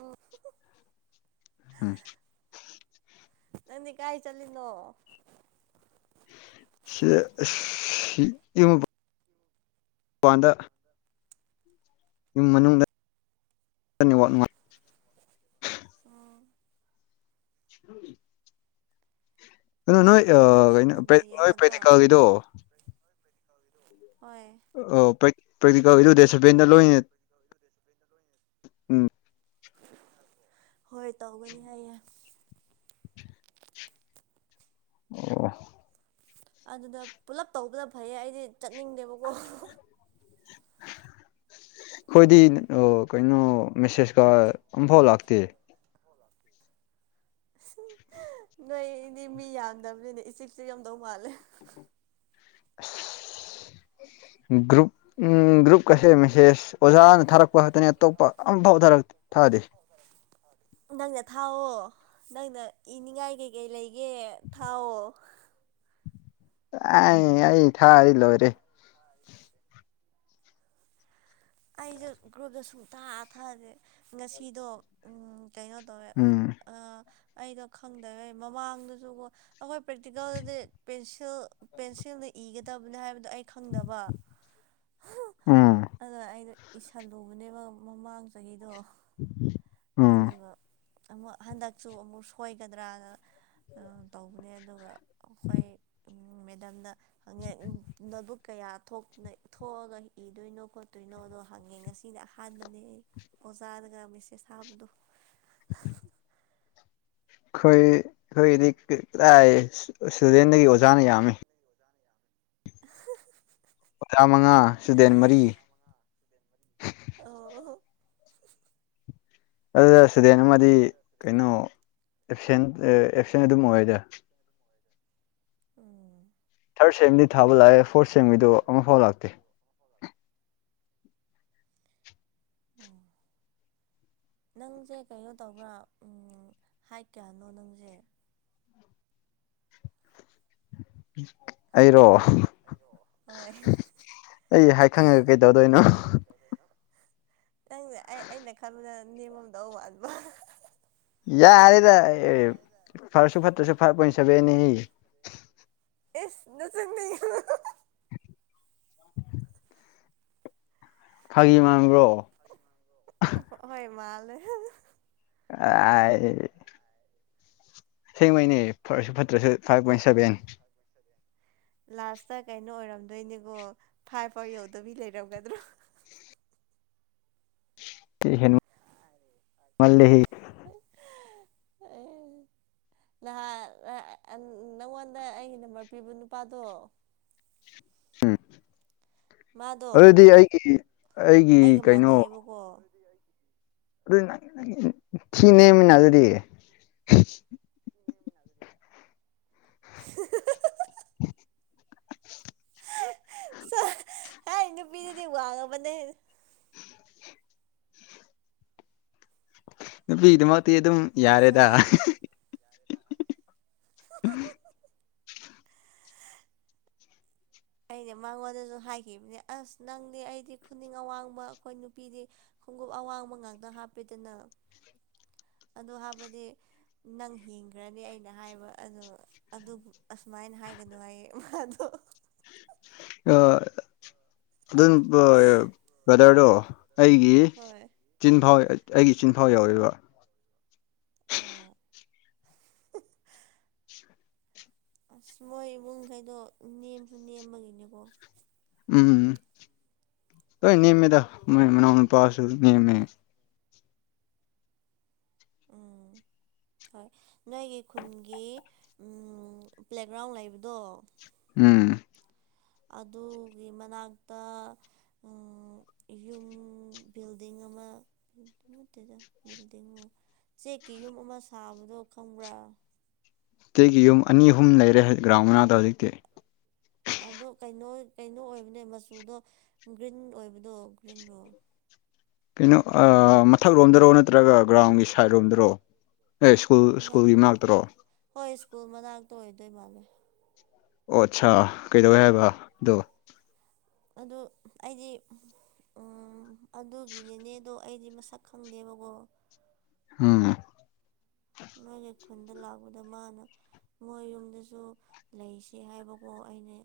ꯎꯝ ꯎꯝ ꯅꯅꯤ ꯀꯥꯏ ꯆꯂꯤꯅꯣ [unintelligible] ꯋꯥꯥꯟꯗ ꯌꯃꯨꯝ ꯃꯅꯨꯡꯗ ꯅꯨꯡꯉꯥꯏ ꯎꯝ ꯍ ꯀꯩꯅꯣ ꯅꯪ ꯅꯣꯏ ꯍꯌꯦꯡꯒꯤ ꯐꯨꯠꯕꯣꯜ ꯀꯩꯅꯣ ꯅꯣꯏ ꯌꯦꯡꯒꯗ꯭ꯔꯣ ꯄ꯭ꯔꯦꯛꯇꯤꯀꯜꯒꯤꯗꯣ ꯍꯣꯏ ꯑ ꯄ꯭ꯔꯦꯛꯇꯤꯀꯦꯜ ꯏ ꯗꯦꯠ ꯁꯚꯦꯟꯗ ꯂꯣꯏ ꯎꯝ ꯍꯣꯏ ꯇꯧꯒꯅꯤ ꯍꯥꯏꯌꯦꯦ ꯑꯣ ꯑꯗꯨꯗ ꯄꯨꯂꯞ ꯇꯧꯕꯗ ꯐꯩꯌꯦ ꯑꯩꯗꯤ ꯆꯠꯅꯤꯡꯗꯦꯕꯀꯣ [unintelligible] ꯑꯩꯈꯣꯏꯗꯤ ꯑꯣ ꯀꯩꯅꯣ ꯃꯦꯁꯦꯁꯀ ꯑꯝꯐꯥꯎ ꯂꯥꯛꯇꯦ ꯅꯣꯏꯗꯤ ꯃꯤ ꯌꯥꯝꯗꯕꯅꯤꯅꯦ ꯏꯆꯤꯛꯁꯨ ꯌꯥꯝꯗꯧ ꯃꯥꯜꯂꯦ [inaudible] ꯒ꯭ꯔꯨꯞ ꯎꯝ ꯒ꯭ꯔꯨꯞ ꯀꯁꯦ ꯃꯦꯁꯦꯁ ꯑꯣꯖꯥꯅ ꯊꯥꯔꯛꯄ ꯉꯛꯇꯅꯤ ꯑꯇꯣꯞꯄ ꯑꯝꯐꯥꯎ ꯊꯥꯔ ꯑꯗꯦ ꯅꯪꯅ ꯊꯥꯎꯋ ꯅꯪꯅ ꯏꯅꯤꯡꯉꯥꯏ ꯀꯩꯀꯩ ꯂꯩꯒꯦ ꯊꯥꯎꯋ ꯑ ꯑꯩ ꯊꯥ ꯂꯣꯏꯔꯦ ꯑꯩꯁꯨ ꯒ꯭ꯔꯨꯞꯗ ꯁꯨꯡꯇꯥꯊꯛꯁꯦ ꯉꯁꯤꯗꯣ ꯀꯩꯅꯩꯅꯣ ꯇ ꯎꯝ ꯑ ꯑꯩꯗꯣ ꯈꯪꯗꯔꯦ ꯃꯃꯥꯡꯗꯁꯨꯀꯣ ꯑꯩꯈꯣꯏ ꯄ꯭ꯔꯦꯛꯇꯤꯀꯦꯜꯗꯗꯤ ꯄꯦꯟꯁꯤꯜ ꯄꯦꯟꯁꯤꯜꯅꯤ ꯏꯒꯗꯕꯅꯤ ꯍꯥꯏꯕꯗꯣ ꯑꯩ ꯈꯪꯗꯕ ꯎꯝ ꯑꯗꯨ ꯑꯗꯨ ꯏꯁꯜꯂꯨꯕꯅꯦꯕ ꯃꯃꯥꯡ ꯆꯍꯤꯗꯣ ꯎ ꯑꯗꯨꯒ ꯑꯃꯨꯛ ꯍꯟꯗꯛꯁꯨ ꯑꯃꯨꯛ ꯁꯣꯏꯒꯗ꯭ꯔꯥꯅ ꯇꯧꯕꯅꯦ ꯑꯗꯨꯒ ꯑꯩꯈꯣꯏ ꯃꯦꯗꯥꯝꯅꯪꯉꯦ ꯅꯣꯠꯕꯨꯛ ꯀꯌꯥ ꯊꯣꯛꯑꯒ ꯏꯗꯣꯏꯅꯣ ꯈꯣꯠꯇꯣꯏꯅꯣ ꯑꯗꯣ ꯍꯪꯉꯦ ꯉꯁꯤꯗꯤ ꯑꯍꯥꯟꯕꯅꯦ ꯑꯣꯖꯥꯗꯒ ꯃꯤꯠꯁꯦ ꯁꯥꯕꯗꯣ ꯑꯩꯈꯣꯏ ꯑꯩꯈꯣꯏꯗꯤ ꯀꯗꯥ ꯏꯁꯇꯨꯗꯦꯟꯗꯒꯤ ꯑꯣꯖꯥꯅ ꯌꯥꯝꯃꯤ ꯆꯥꯃꯉꯥ ꯁꯨꯗꯦꯟ ꯃꯔꯤ ꯑꯣ ꯑꯗꯨꯗ ꯁꯨꯗꯦꯟ ꯑꯃꯗꯤ ꯀꯩꯅꯣ ꯑꯦꯞꯁꯦꯟ ꯑꯦꯞꯁꯦꯟ ꯑꯗꯨꯝ ꯑꯣꯏꯗ ꯎꯝ ꯊꯥꯔꯠ ꯁꯦꯝꯗꯤ ꯊꯥꯕ ꯂꯥꯛꯑꯦ ꯐꯣꯔꯠ ꯁꯦꯝꯕꯤꯗꯣ ꯑꯃꯐꯥꯎ ꯂꯥꯛꯇꯦ [inaudible] ꯑꯣ ꯅꯪꯁꯦ ꯀꯩꯅꯣ ꯇꯧꯕ꯭ꯔꯥ ꯍꯥꯏ ꯀꯌꯥꯅꯣ ꯅꯪꯁꯦ ꯎꯝ ꯑꯩꯔꯣ ꯍꯣꯏ ꯑꯩ ꯍꯥꯏ ꯈꯪꯉꯒ ꯀꯩꯗꯧꯗꯣꯏꯅꯣ ꯅꯪꯁ ꯑꯩ ꯑꯩꯅ ꯈꯟꯕꯗ ꯅꯦꯝꯃꯣꯝꯗꯧ ꯃꯥꯟꯕ ꯌꯥꯔꯦꯗ ꯑꯦ ꯐꯔꯁꯨ ꯐꯠꯇ꯭ꯔꯁꯨ ꯐ ꯄ ꯁꯕꯅꯦ ꯑꯦꯁ ꯅ ꯁꯤꯅꯤ ꯐꯥꯒꯤ ꯃꯥꯡꯕ꯭ꯔꯣ ꯍꯣꯏ ꯃꯥꯂ ꯑꯌꯦ ꯁꯦꯡꯕꯩꯅꯦ ꯐꯔꯁꯨ ꯐꯠꯇ꯭ꯔꯁꯨ ꯐꯥꯏꯚ ꯄꯣꯏꯟ ꯁꯚꯦꯟ ꯂꯥꯁꯇ ꯀꯩꯅꯣ ꯑꯣꯏꯔꯝꯗꯣꯏꯅꯦꯀꯣ ꯐꯥꯏꯚ ꯑꯥꯔ ꯌꯧꯗꯕꯤ ꯂꯩꯔꯝꯒꯗ꯭ꯔꯣ ꯍ ꯃꯜꯦ ꯂꯍꯥꯛ ꯅꯪꯉꯣꯟꯗ ꯑꯩꯒꯤ ꯅꯝꯕꯔ ꯄꯤꯕ ꯅꯨꯄꯥꯗꯣ ꯎꯝ ꯃꯥꯗꯣ ꯑꯗꯨꯗꯤ ꯑꯩꯒꯤ ꯑꯩꯒꯤ ꯑꯩꯒ ꯀꯩꯅꯣ ꯃꯥꯟꯅꯩꯌꯦꯕꯀꯣ ꯑꯗꯨ ꯊꯤꯅꯦꯃꯤꯅ ꯑꯗꯨꯗꯤ [inaudible] [inaudible] [inaudible] ꯍꯥꯏ ꯅꯨꯄꯤꯗꯨꯗꯤ ꯋꯥꯡꯉꯕꯅꯦ ꯅꯨꯄꯤ ꯏꯗꯤ ꯃꯥꯗꯤꯤ ꯌꯦ ꯑꯗꯨꯝ ꯑꯁ ꯌꯥꯔꯦꯗꯥ ꯋꯥꯡꯕ ꯎ ꯑꯩꯅ ꯃꯉꯣꯟꯗꯁꯨ ꯍꯥꯏꯈꯤꯕꯅꯦ ꯑꯁ ꯅꯪꯗꯤ ꯑꯩꯗꯤ ꯈꯨꯅꯤꯡ ꯑꯋꯥꯡꯕ ꯑꯩꯈꯣꯏ ꯅꯨꯄꯤꯗꯤ ꯈꯣꯡꯎꯞ ꯑꯋꯥꯡꯕ ꯉꯥꯛꯇ ꯍꯥꯞꯄꯤꯦꯗꯅ [inaudible] ꯑ ꯍꯥꯏꯕꯗꯤ ꯅꯪ ꯍꯤꯡꯈ꯭ꯔꯅꯤ ꯑꯩꯅ ꯍꯥꯏꯕ ꯑꯗꯣ ꯑꯁꯨꯃꯥꯏꯅ ꯍꯥꯏꯒꯅꯨ ꯍꯥꯏꯌꯦ [inaudible] ꯑ ꯑꯗꯨꯝ ꯀꯗꯥꯔꯗꯣ ꯑꯩꯒꯤ ꯍꯣꯏ ꯆꯤꯟꯐꯥꯎ ꯑꯩꯒꯤ ꯏꯆꯤꯟꯐꯥꯎ ꯌꯥꯎꯔꯤꯕ ꯑꯣ ꯑꯁ ꯃꯣꯏ ꯏꯕꯨꯡꯈꯩꯗꯣ ꯅꯦꯝꯁꯨ ꯅꯦꯝꯕꯒꯤꯅꯦꯀꯣ ꯎꯝ ꯅꯃꯦꯗ ꯃꯅ ꯄꯥꯎꯁꯨ ꯅꯅꯤꯃꯦ ꯎꯝ [inaudible] ꯍꯣꯏ ꯅꯣꯏꯒꯤ ꯈꯨꯟꯒꯤ ꯄ꯭ꯂꯦꯒ꯭ꯔꯥꯎꯟ ꯂꯩꯕꯗꯣ ꯎꯝ ꯑꯗꯨꯒꯤ ꯃꯅꯥꯛꯇ ꯌꯨꯝ ꯕꯤꯜꯗꯤꯡ ꯑꯃ ꯅꯠꯇꯦꯗ ꯕꯤꯜꯗꯤꯡ ꯆꯦꯛꯀꯤ ꯌꯨꯝ ꯑꯃ ꯁꯥꯕꯗꯣ ꯈꯪꯕ꯭ꯔꯥ ꯑꯒꯤ ꯌꯨꯝ ꯑꯅꯤ ꯑꯍꯨꯝ ꯂꯩꯔꯦ ꯒ꯭ꯔꯥꯎꯟ ꯃꯅꯥꯗ ꯍꯧꯖꯤꯛꯇꯤ ꯑꯗꯣ ꯀꯩꯅꯣ ꯀꯩꯅꯣ ꯑꯣꯏꯕꯅꯦ ꯃꯆꯨꯗꯣ ꯒ꯭ꯔꯤꯟ ꯑꯣꯏꯕꯗꯣ ꯒ꯭ꯔꯤꯟꯗꯣ ꯀꯩꯅꯣ ꯃꯊꯛ ꯂꯣꯝꯗꯔꯣ ꯅꯠꯇ꯭ꯔꯒ ꯒ꯭ꯔꯥꯎꯟꯒꯤ ꯁꯥꯏꯠ ꯔꯣꯝꯗꯔꯣ ꯑꯦ ꯁ꯭ꯀꯨꯜ ꯑꯃ ꯁ꯭ꯀꯨꯜꯒꯤ ꯃꯅꯥꯛꯇꯔꯣ ꯍꯣꯏ ꯁ꯭ꯀꯨꯜ ꯃꯅꯥꯛꯇ ꯑꯣꯏꯗꯣꯏ ꯃꯥꯜꯂꯦ ꯑꯣ ꯑꯠꯆꯥꯥ ꯀꯩꯗꯧꯋꯦ ꯍꯥꯏꯕ ꯑꯣ ꯑꯗꯨ ꯑꯩꯗꯤ ꯑꯗꯨꯒꯤꯅꯦꯅꯦꯗꯣ ꯑꯩꯗꯤ ꯃꯁꯛ ꯈꯪꯗꯦꯕꯀꯣ ꯑꯝ ꯅꯣꯏꯒꯤ ꯈꯨꯟꯗ ꯂꯥꯛꯄꯗ ꯃꯥꯅ ꯃꯣꯏ ꯌꯨꯝꯗꯁꯨ ꯂꯩꯁꯤ ꯍꯥꯏꯕꯀꯣ ꯑꯩꯅ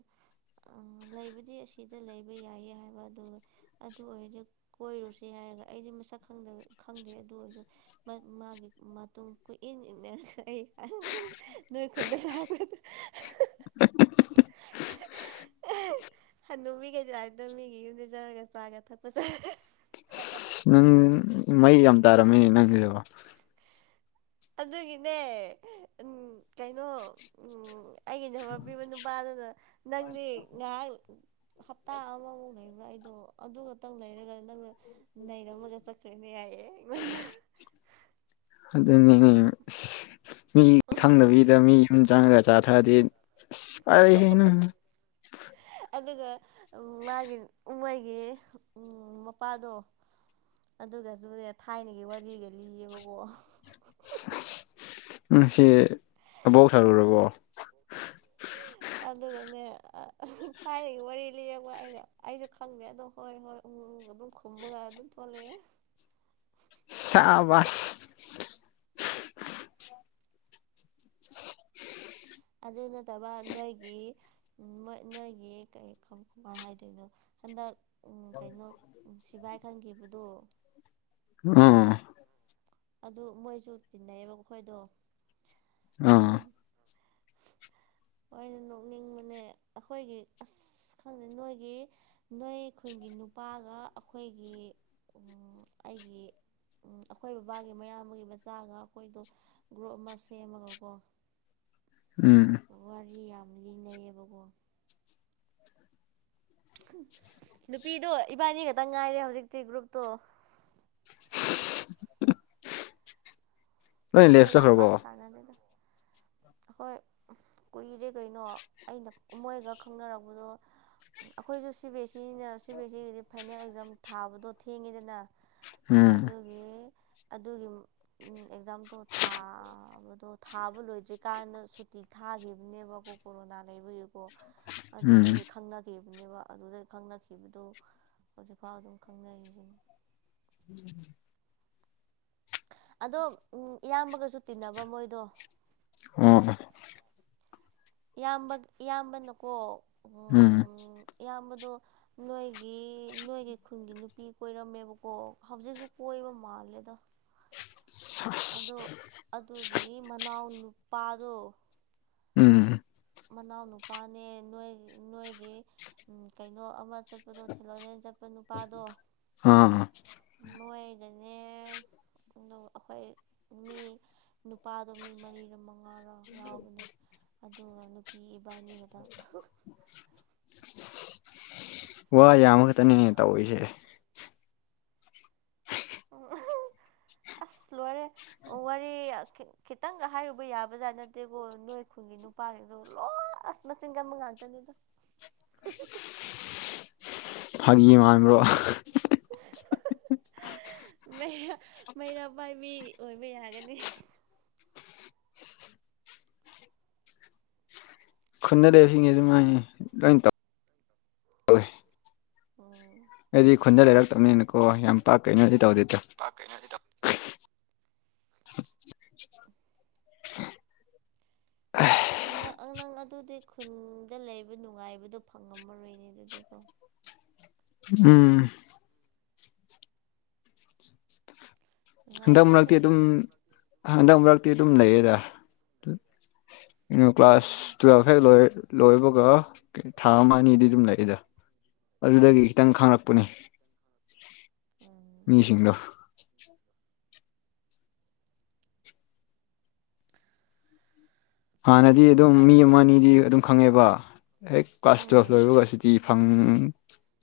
ꯂꯩꯕꯗꯤ ꯑꯁꯤꯗ ꯂꯩꯕ ꯌꯥꯏꯌꯦ ꯍꯥꯏꯕ ꯑꯗꯨꯒ ꯑꯗꯨ ꯑꯣꯏꯔꯗꯤ ꯀꯣꯏꯔꯨꯁꯤ ꯍꯥꯏ ꯍꯥꯏꯔꯒ ꯑꯩꯗꯤ ꯃꯁꯛꯪ ꯈꯪꯗꯦ ꯑꯗꯨ ꯑꯣꯏꯔꯁꯨ ꯃꯥꯒꯤ ꯃꯇꯨꯡ ꯀꯨꯏꯟ ꯏꯅꯈꯩ ꯑ ꯅꯣꯏ ꯈꯨꯟꯗ ꯂꯥꯛꯄꯗ [inaudible] ꯅꯨꯃꯤꯈꯩꯗꯤ ꯂꯥꯔꯤꯗꯣ ꯃꯤꯒꯤ ꯌꯨꯝꯗꯩ ꯆꯔꯒ ꯆꯥꯒ ꯊꯛꯄ ꯆꯥꯦ ꯑ ꯅꯪ ꯃꯩ ꯌꯥꯝ ꯇꯥꯔꯝꯃꯤꯅꯦ ꯅꯪꯒꯤ ꯑꯗꯨꯒꯤꯅꯦ ꯎꯝ ꯀꯩꯅꯣ ꯎꯝ ꯑꯩꯒꯤ ꯅꯔ ꯄꯤꯕ ꯅꯨꯄꯥꯗꯨꯅ ꯅꯪꯗꯤ ꯉꯥꯏꯍꯥꯛ ꯍꯞꯇꯥ ꯑꯃꯃꯨꯛ ꯂꯩ ꯑꯩꯗꯣ ꯑꯗꯨ ꯈꯛꯇꯪ ꯂꯩꯔꯒ ꯅꯪꯅ ꯂꯩꯔꯝꯃꯒ ꯆꯠꯈ꯭ꯔꯦꯅꯦ ꯌꯥꯏꯌꯦꯦ ꯑꯩꯉꯣꯟꯗ ꯑꯗꯨ ꯃꯤ ꯈꯪꯗꯕꯤꯗ ꯃꯤ ꯎ ꯆꯪꯒ ꯆꯥꯊꯗꯤ ꯑꯔꯦ ꯍꯅ ꯑꯗꯨꯒ ꯃꯥꯒꯤ ꯎꯍꯩꯒꯤ ꯃꯄꯥꯗꯣ ꯑꯗꯨꯒꯁꯨꯅꯦ ꯊꯥꯏꯅꯒꯤ ꯋꯥꯔꯤꯒ ꯂꯤꯌꯦꯕꯀꯣ ꯑꯁ ꯁꯤ ꯑꯕꯧ ꯊꯔꯔꯕꯣ ꯑꯗꯨꯒꯅꯦ ꯎꯝ ꯊꯥꯏꯅꯒꯤ ꯋꯥꯔꯤ ꯂꯤꯔꯒ ꯑꯩꯩꯅ ꯑꯩꯁꯨ ꯈꯪꯗꯦ ꯑꯗꯣ ꯍꯣꯏ ꯍꯣꯏ ꯎꯃꯪ ꯑꯗꯨꯝ ꯈꯨꯝꯃꯒ ꯑꯗꯨꯝ ꯊꯣꯛꯂꯛꯑꯦ ꯁꯥꯕꯁ [inaudible] ꯑꯗꯨ ꯅꯠꯇꯕ ꯅꯣꯏꯒꯤ ꯅꯣꯏꯒꯤ ꯀꯩ ꯀꯃ ꯍꯥꯏꯗꯣꯏꯅꯣ ꯍꯟꯗꯛ ꯀꯩꯅꯣ ꯁꯤꯚꯥꯏ ꯈꯟꯈꯤꯕꯗꯣ ꯑꯥ ꯑꯗꯨ ꯃꯣꯏꯁꯨ ꯇꯤꯟꯅꯩꯌꯦꯕ ꯑꯩꯈꯣꯏꯗꯣ ꯑꯥ ꯍꯩꯅ ꯅꯣꯛꯅꯤꯡꯕꯅꯦ ꯑꯩꯈꯣꯏꯒꯤ ꯑꯁ ꯑ ꯈꯪꯗꯦ ꯅꯣꯏꯒꯤ ꯅꯣꯏ ꯈꯨꯟꯒꯤ ꯅꯨꯄꯥꯒ ꯑꯩꯈꯣꯏꯒꯤ ꯑꯩꯒꯤ ꯑꯩꯈꯣꯏꯕ ꯕꯥꯒꯤ ꯃꯌꯥꯝꯕꯒꯤ ꯃꯆꯥꯒ ꯑꯩꯈꯣꯏꯗꯣ ꯒ꯭ꯔꯨꯞ ꯑꯃ ꯁꯦꯝꯃꯒꯀꯣ ꯎꯝ ꯋꯥꯔꯤ ꯌꯥꯝ ꯂꯤꯅꯩꯌꯦꯕꯀꯣ ꯅꯨꯄꯤꯗꯣ ꯏꯕꯥꯅꯤ ꯈꯛꯇꯪ ꯉꯥꯏꯔꯦ ꯍꯧꯖꯤꯛꯇꯤ ꯒ꯭ꯔꯨꯞꯇꯣ [inaudible] ꯂꯣꯏ ꯑꯗꯣ ꯂꯦꯞ ꯌꯥꯝ ꯄꯥꯛ ꯆꯠꯈ꯭ꯔꯕꯣ ꯁꯅ ꯑꯗꯨꯗ [inaudible] ꯍꯣꯏ ꯀꯨꯏꯔꯦ ꯀꯩꯅꯣ ꯑꯩꯅ ꯃꯣꯏꯒ ꯈꯪꯅꯔꯕꯗꯣ ꯑꯩꯈꯣꯏꯁꯨ ꯁꯤ ꯕꯤ ꯑꯦꯁ ꯏꯅ ꯁꯤ ꯕꯤ ꯑꯦꯁ ꯏꯒꯤꯗꯤ ꯐꯥꯏꯅꯦꯜ ꯑꯦꯛꯖꯥꯝ ꯊꯥꯕꯗꯣ ꯊꯦꯡꯉꯤꯗꯅ ꯎꯝ ꯑꯗꯨꯒꯤ ꯑꯗꯨꯒꯤ ꯑꯦꯛꯖꯥꯝ ꯑꯣ ꯊꯥꯕꯗꯣ ꯊꯥꯕ ꯂꯣꯏꯗ꯭ꯔꯤꯀꯥꯟꯗ ꯁꯨꯇꯤ ꯊꯥꯈꯤꯕꯅꯦꯕꯀꯣ ꯀꯣꯔꯣꯅꯥ ꯂꯩꯕꯒꯤꯀꯣ ꯎꯝ ꯑꯗꯨꯗꯒꯤ ꯈꯪꯅꯈꯤꯕ ꯑꯗꯨꯅꯦꯕ ꯑꯗꯨꯗ ꯈꯪꯅꯈꯤꯕꯗꯨꯣ ꯍꯧꯖꯤꯛꯐꯥꯎ ꯑꯗꯨꯝ ꯈꯪꯅꯩꯔꯤꯁꯤꯅꯤ ꯎꯝ ꯑꯗꯣ ꯏꯌꯥꯝꯕꯒꯁꯨ ꯇꯤꯟꯅꯕ ꯃꯣꯏꯗꯣ ꯑꯣ ꯏꯌꯥꯝꯕ ꯏꯌꯥꯝꯕꯅꯀꯣ ꯎ ꯎꯝ ꯏꯌꯥꯝꯕꯗꯣ ꯅꯣꯏꯒꯤ ꯅꯣꯏꯒꯤ ꯈꯨꯟꯒꯤ ꯅꯨꯄꯤ ꯀꯣꯏꯔꯝꯃꯦꯕꯀꯣ ꯍꯧꯖꯤꯛꯁꯨ ꯀꯣꯏꯕ ꯃꯥꯜꯂꯦꯗ [inaudible] ꯁꯁ ꯑꯗꯣ ꯑꯗꯨꯒꯤ ꯃꯅꯥꯎ ꯅꯨꯄꯥꯗꯣ ꯎꯝ ꯃꯅꯥꯎꯅꯨꯄꯥꯅꯦ ꯅꯣꯏ ꯅꯣꯏꯒꯤ ꯀꯩꯅꯣ ꯑꯃ ꯆꯠꯄꯗꯣ ꯊꯤꯜꯂꯂꯦꯟ ꯆꯠꯄ ꯅꯨꯄꯥꯗꯣ ꯑ ꯃꯣꯏꯗꯅꯦ ꯑꯩꯈꯣꯏ ꯃꯤ ꯅꯨꯄꯥꯗꯣ ꯃꯤ ꯃꯔꯤꯔ ꯃꯉꯥꯔꯣ ꯌꯥꯎꯕꯅꯦ [inaudible] ꯑꯗꯨꯒ ꯅꯨꯄꯤ ꯏꯕꯥꯅꯤꯒꯇꯪ ꯋꯥꯣꯏ ꯌꯥꯝꯃꯈꯛꯇꯅꯦ ꯇꯧꯔꯤꯁꯦ ꯑꯣ [inaudible] ꯑꯁ ꯂ ꯑꯣꯏꯣꯔꯦ ꯋꯥꯔꯤ ꯈꯤꯇꯪꯒ ꯍꯥꯏꯔꯨꯕ ꯌꯥꯕꯖꯥꯠ ꯅꯠꯇꯦꯀꯣ ꯅꯣꯏ ꯈꯨꯟꯒꯤ ꯅꯨꯄꯥꯁꯤꯡꯗ ꯂꯣꯏ ꯑꯁꯃꯁꯤꯡꯒ ꯃꯪꯥꯗꯅꯤꯗ [inaudible] ꯐꯒꯤ ꯃꯥ꯭ꯔꯣ [inaudible] ꯩꯔꯥ ꯃꯩꯔꯥ ꯄꯥꯏꯕꯤ ꯑꯣꯏꯕ ꯌꯥꯒꯅꯤ ꯈꯨꯟꯅꯔꯕꯁꯤꯡꯁꯦꯁꯨ ꯃꯥꯏ ꯂꯣꯏ ꯇꯧ ꯎꯝ ꯑꯩꯗꯤ ꯈꯨꯟꯗ ꯂꯩꯔꯛꯇꯕꯅꯤꯅꯀꯣ ꯌꯥꯝ ꯄꯥꯛ ꯀꯩꯅꯣꯗꯤ ꯇꯧꯗꯦ ꯄ ꯀꯩ ꯇ ꯑꯁ ꯑꯉꯥꯡ ꯑꯗꯨꯗꯤ ꯈꯨꯟꯗ ꯂꯩꯕ ꯅꯨꯡꯉꯥꯏꯕꯗꯣ ꯐꯪꯉꯝꯃꯔꯣꯏꯅꯦ ꯑꯗꯨꯗꯤꯀꯣ [inaudible] ꯎꯝ ꯍꯟꯗꯛ ꯅꯨꯡꯉꯥꯏꯍꯦ ꯃꯔꯛꯇꯤ ꯑꯩꯈꯣꯏꯗꯤ ꯑꯗꯨꯝ ꯍꯟꯗꯛ ꯃꯔꯛꯇꯤ ꯑꯗꯨꯝ ꯂꯩꯌꯦꯦꯗ ꯩꯅ ꯀ꯭ꯂꯥꯁ ꯎꯝ ꯇꯨꯋꯦꯜꯐꯈꯦꯛ ꯂꯣꯏꯕꯒ ꯊꯥ ꯑꯃ ꯑꯅꯤꯗꯤ ꯑꯗꯨꯝ ꯂꯩꯏꯗ ꯑꯗꯨꯗꯒꯤ ꯈꯤꯇꯪ ꯈꯥꯡꯪꯂꯛꯄꯅꯤ ꯎꯝ ꯃꯤꯁꯤꯡꯗꯣ ꯍꯥꯟꯅꯗꯤ ꯎꯝ ꯑꯗꯨꯝ ꯃꯤ ꯑꯩꯗꯤ ꯑꯃ ꯑꯅꯤꯗꯤ ꯑꯗꯨꯝ ꯈꯪꯉꯦꯕ ꯑꯦ ꯀ꯭ꯂꯥꯁ ꯍꯣꯏ ꯇꯨꯋꯦꯜꯚ ꯂ ꯌꯕꯁꯤꯇꯤ ꯐꯪ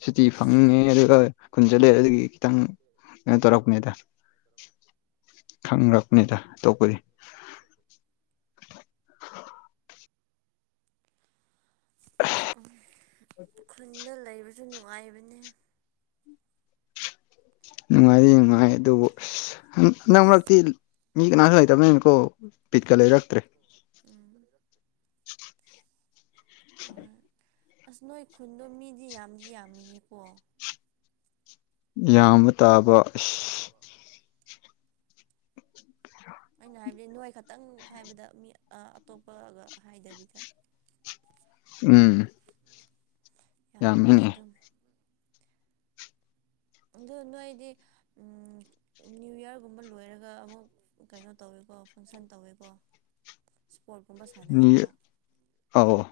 ꯁꯨꯇꯤ ꯐꯪꯅꯤꯡꯉꯦ ꯑꯗꯨꯒ ꯀꯨꯟꯁꯤꯂꯦ ꯑꯗꯨꯗꯒꯤ ꯈꯤꯇꯪ ꯀꯩꯅꯣ ꯇꯧꯔꯛꯄꯅꯦꯗ ꯈꯪ꯭ꯔꯛꯄꯅꯤꯗ ꯑꯇꯣꯞꯄꯗꯤ [unintelligible] ꯈꯨꯟꯗ ꯂꯩꯕꯁꯨ ꯅꯨꯡꯉꯥꯏꯕꯅꯦ ꯅꯨꯡꯉꯥꯏꯔꯤ ꯅꯨꯡꯉꯥꯏ ꯑꯗꯨꯕꯨ ꯑꯁ ꯅꯛ ꯃꯔꯛꯇꯤ ꯃꯤ ꯀꯅꯥꯁꯨ ꯂꯩꯇꯕꯅꯦꯅꯀꯣ ꯄꯤꯠꯀ ꯂꯩꯔꯛꯇ꯭ꯔꯦ [unintelligible] ꯎꯝ ꯍꯣꯏ [unintelligible] ꯑꯁ ꯅꯣꯏ ꯈꯨꯟꯗꯣ ꯃꯤꯗꯤ ꯌꯥꯝꯗꯤ ꯌꯥꯝꯃꯤꯌꯦꯀꯣ ꯌꯥꯝꯕ ꯇꯥꯕ ꯑ ꯑꯩꯅ ꯍꯥꯏꯕꯗꯤ ꯅꯣꯏ ꯈꯛꯇꯪ ꯍꯥꯏꯕꯗ ꯃꯤ ꯑꯇꯣꯞꯄꯒ ꯍꯥꯏꯗꯕꯤꯗ [unintelligible] ꯎꯝ ꯌꯥꯝꯃꯦ ꯌꯥꯝꯃꯤꯉꯦ ꯑꯗꯨꯝ ꯑ ꯅꯣꯏꯗꯤ ꯅ꯭ꯌꯨ ꯌꯌꯥꯔꯒꯨꯝꯕ ꯂꯣꯏꯔꯒ ꯑꯃꯨꯛ ꯀꯩꯅꯣ ꯇꯧꯋꯦ ꯀꯣ ꯐꯪꯁꯟ ꯇꯧꯋꯦꯕꯣ [unintelligible] ꯐꯕꯣꯜꯒꯨꯝꯕ ꯅꯤ ꯁꯥꯟꯅꯩꯀꯣ ꯑꯧ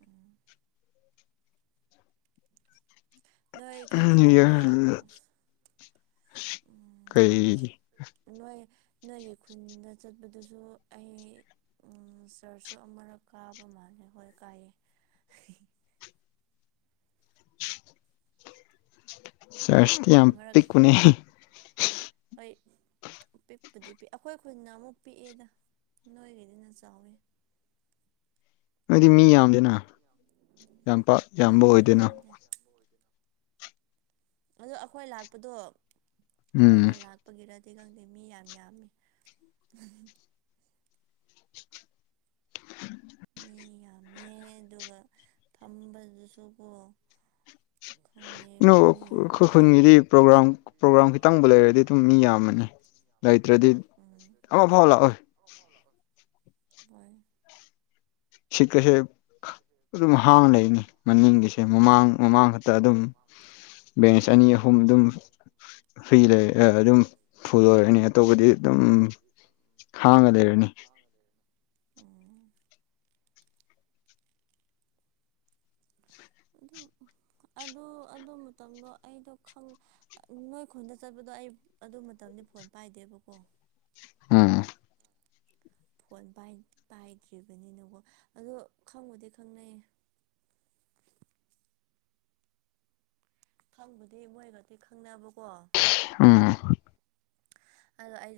ꯑ ꯅꯣꯏ ꯀꯔꯤ ꯍꯥꯏꯕ꯭ꯔꯥ ꯔ ꯀꯩ ꯅꯣꯏ ꯅꯣꯏꯒꯤ ꯈꯨꯟꯗ ꯆꯠꯄꯗꯨꯁꯨ ꯑꯩ ꯁꯥꯔꯁꯨ ꯑꯃꯨꯔꯛ ꯀꯥꯕ ꯃꯥꯅꯦ ꯑꯩꯈꯣꯏ ꯀꯥꯏꯌꯦ [unintelligible] ꯆꯔꯁꯇꯤ ꯌꯥꯝ ꯑꯃꯔꯛ ꯄꯤ ꯀꯨꯅꯦ ꯄꯤꯛꯄꯗꯤ ꯄꯤ ꯑꯩꯈꯣꯏ ꯈꯨꯈꯣꯏꯅ ꯑꯃꯨꯛ ꯄꯤꯛꯑꯦꯗ ꯅꯣꯏꯒꯤꯗꯤꯅ ꯆꯥꯎꯋꯤ [unintelligible] ꯅꯣꯏꯗꯤ ꯃꯤ ꯌꯥꯝꯗꯦꯅ ꯌꯥꯝ ꯑꯩꯈꯣꯏ ꯌꯥꯝꯕ ꯃꯤ ꯑꯣꯏꯗꯣꯏꯅ ꯌꯥꯝꯗꯦ ꯑꯗꯣ ꯑꯩꯈꯣꯏ ꯂꯥꯛꯄꯗꯣ ꯎꯝ ꯑꯩꯈꯣꯏꯅ ꯂꯥꯛꯄꯒꯤꯔꯗꯤ ꯈꯗꯤ ꯈꯪꯗꯦ ꯃꯤ ꯌꯥꯝ ꯌꯥꯝꯃꯤ ꯐꯝꯃꯦ ꯑꯗꯨꯒ ꯐꯝꯕꯗꯨꯁꯨꯀꯣ ꯈꯪꯗꯦ ꯃꯤ ꯈꯨꯈ ꯌꯥꯝꯕꯒꯤ ꯈꯨꯜꯒꯤꯗꯤ ꯄ꯭ꯔꯣꯒ꯭ꯔꯥꯝ ꯄ꯭ꯔꯣꯒ꯭ꯔꯥꯝ ꯈꯤꯇꯪꯕ ꯂꯩꯔꯗꯤ ꯑꯗꯨꯝ ꯃꯤ ꯌꯥꯝꯕꯅꯤ ꯅꯩꯇ꯭ꯔꯗꯤ ꯎꯝ ꯑꯃ ꯐꯥꯎ ꯂꯥꯛꯑꯣꯣꯏ ꯍꯣꯏ ꯁꯤ ꯀꯁꯦ ꯑꯗꯨꯝ ꯍꯥꯡꯅ ꯂꯩꯅꯤ ꯃꯅꯤꯡꯒꯤꯁꯦ ꯃꯃꯥꯡ ꯃꯃꯥꯡ ꯈꯛꯇ ꯑꯗꯨꯝ ꯕꯦꯡꯁ ꯑꯅꯤ ꯑꯍꯨꯝ ꯑꯗꯨꯝ ꯐ꯭ꯔꯤ ꯂꯩ ꯑꯗꯨꯝ ꯐꯨꯗꯣꯔꯅꯤ ꯑꯇꯣꯞꯄꯗꯤ ꯑꯗꯨꯝ ꯍꯥꯡꯉ ꯂꯩꯔꯅꯤ ꯎꯝ [unintelligible] ꯑꯗꯨ ꯑꯗꯨ ꯑꯗꯨ ꯃꯇꯝꯗꯣ ꯑꯩꯗꯣ ꯅꯣꯏꯈꯣꯟꯗ ꯆꯠꯄꯗꯣ ꯑꯩ ꯑꯗꯨ ꯃꯇꯝꯗꯤ ꯐꯣꯟ ꯄꯥꯏꯗꯦꯕꯀꯣ ꯑꯝ ꯐꯣꯟ ꯄꯥꯏꯗ꯭ꯔꯤꯕꯅꯤꯅꯀꯣ ꯑꯗꯣ ꯈꯪꯉꯨꯗꯤ ꯈꯪꯅꯩꯌꯦ ꯑꯦ ꯈꯪꯕꯨꯗꯤ ꯃꯣꯏꯒꯗꯤ ꯈꯪꯅꯕꯀꯣ ꯑ ꯑꯗꯣ ꯑꯗ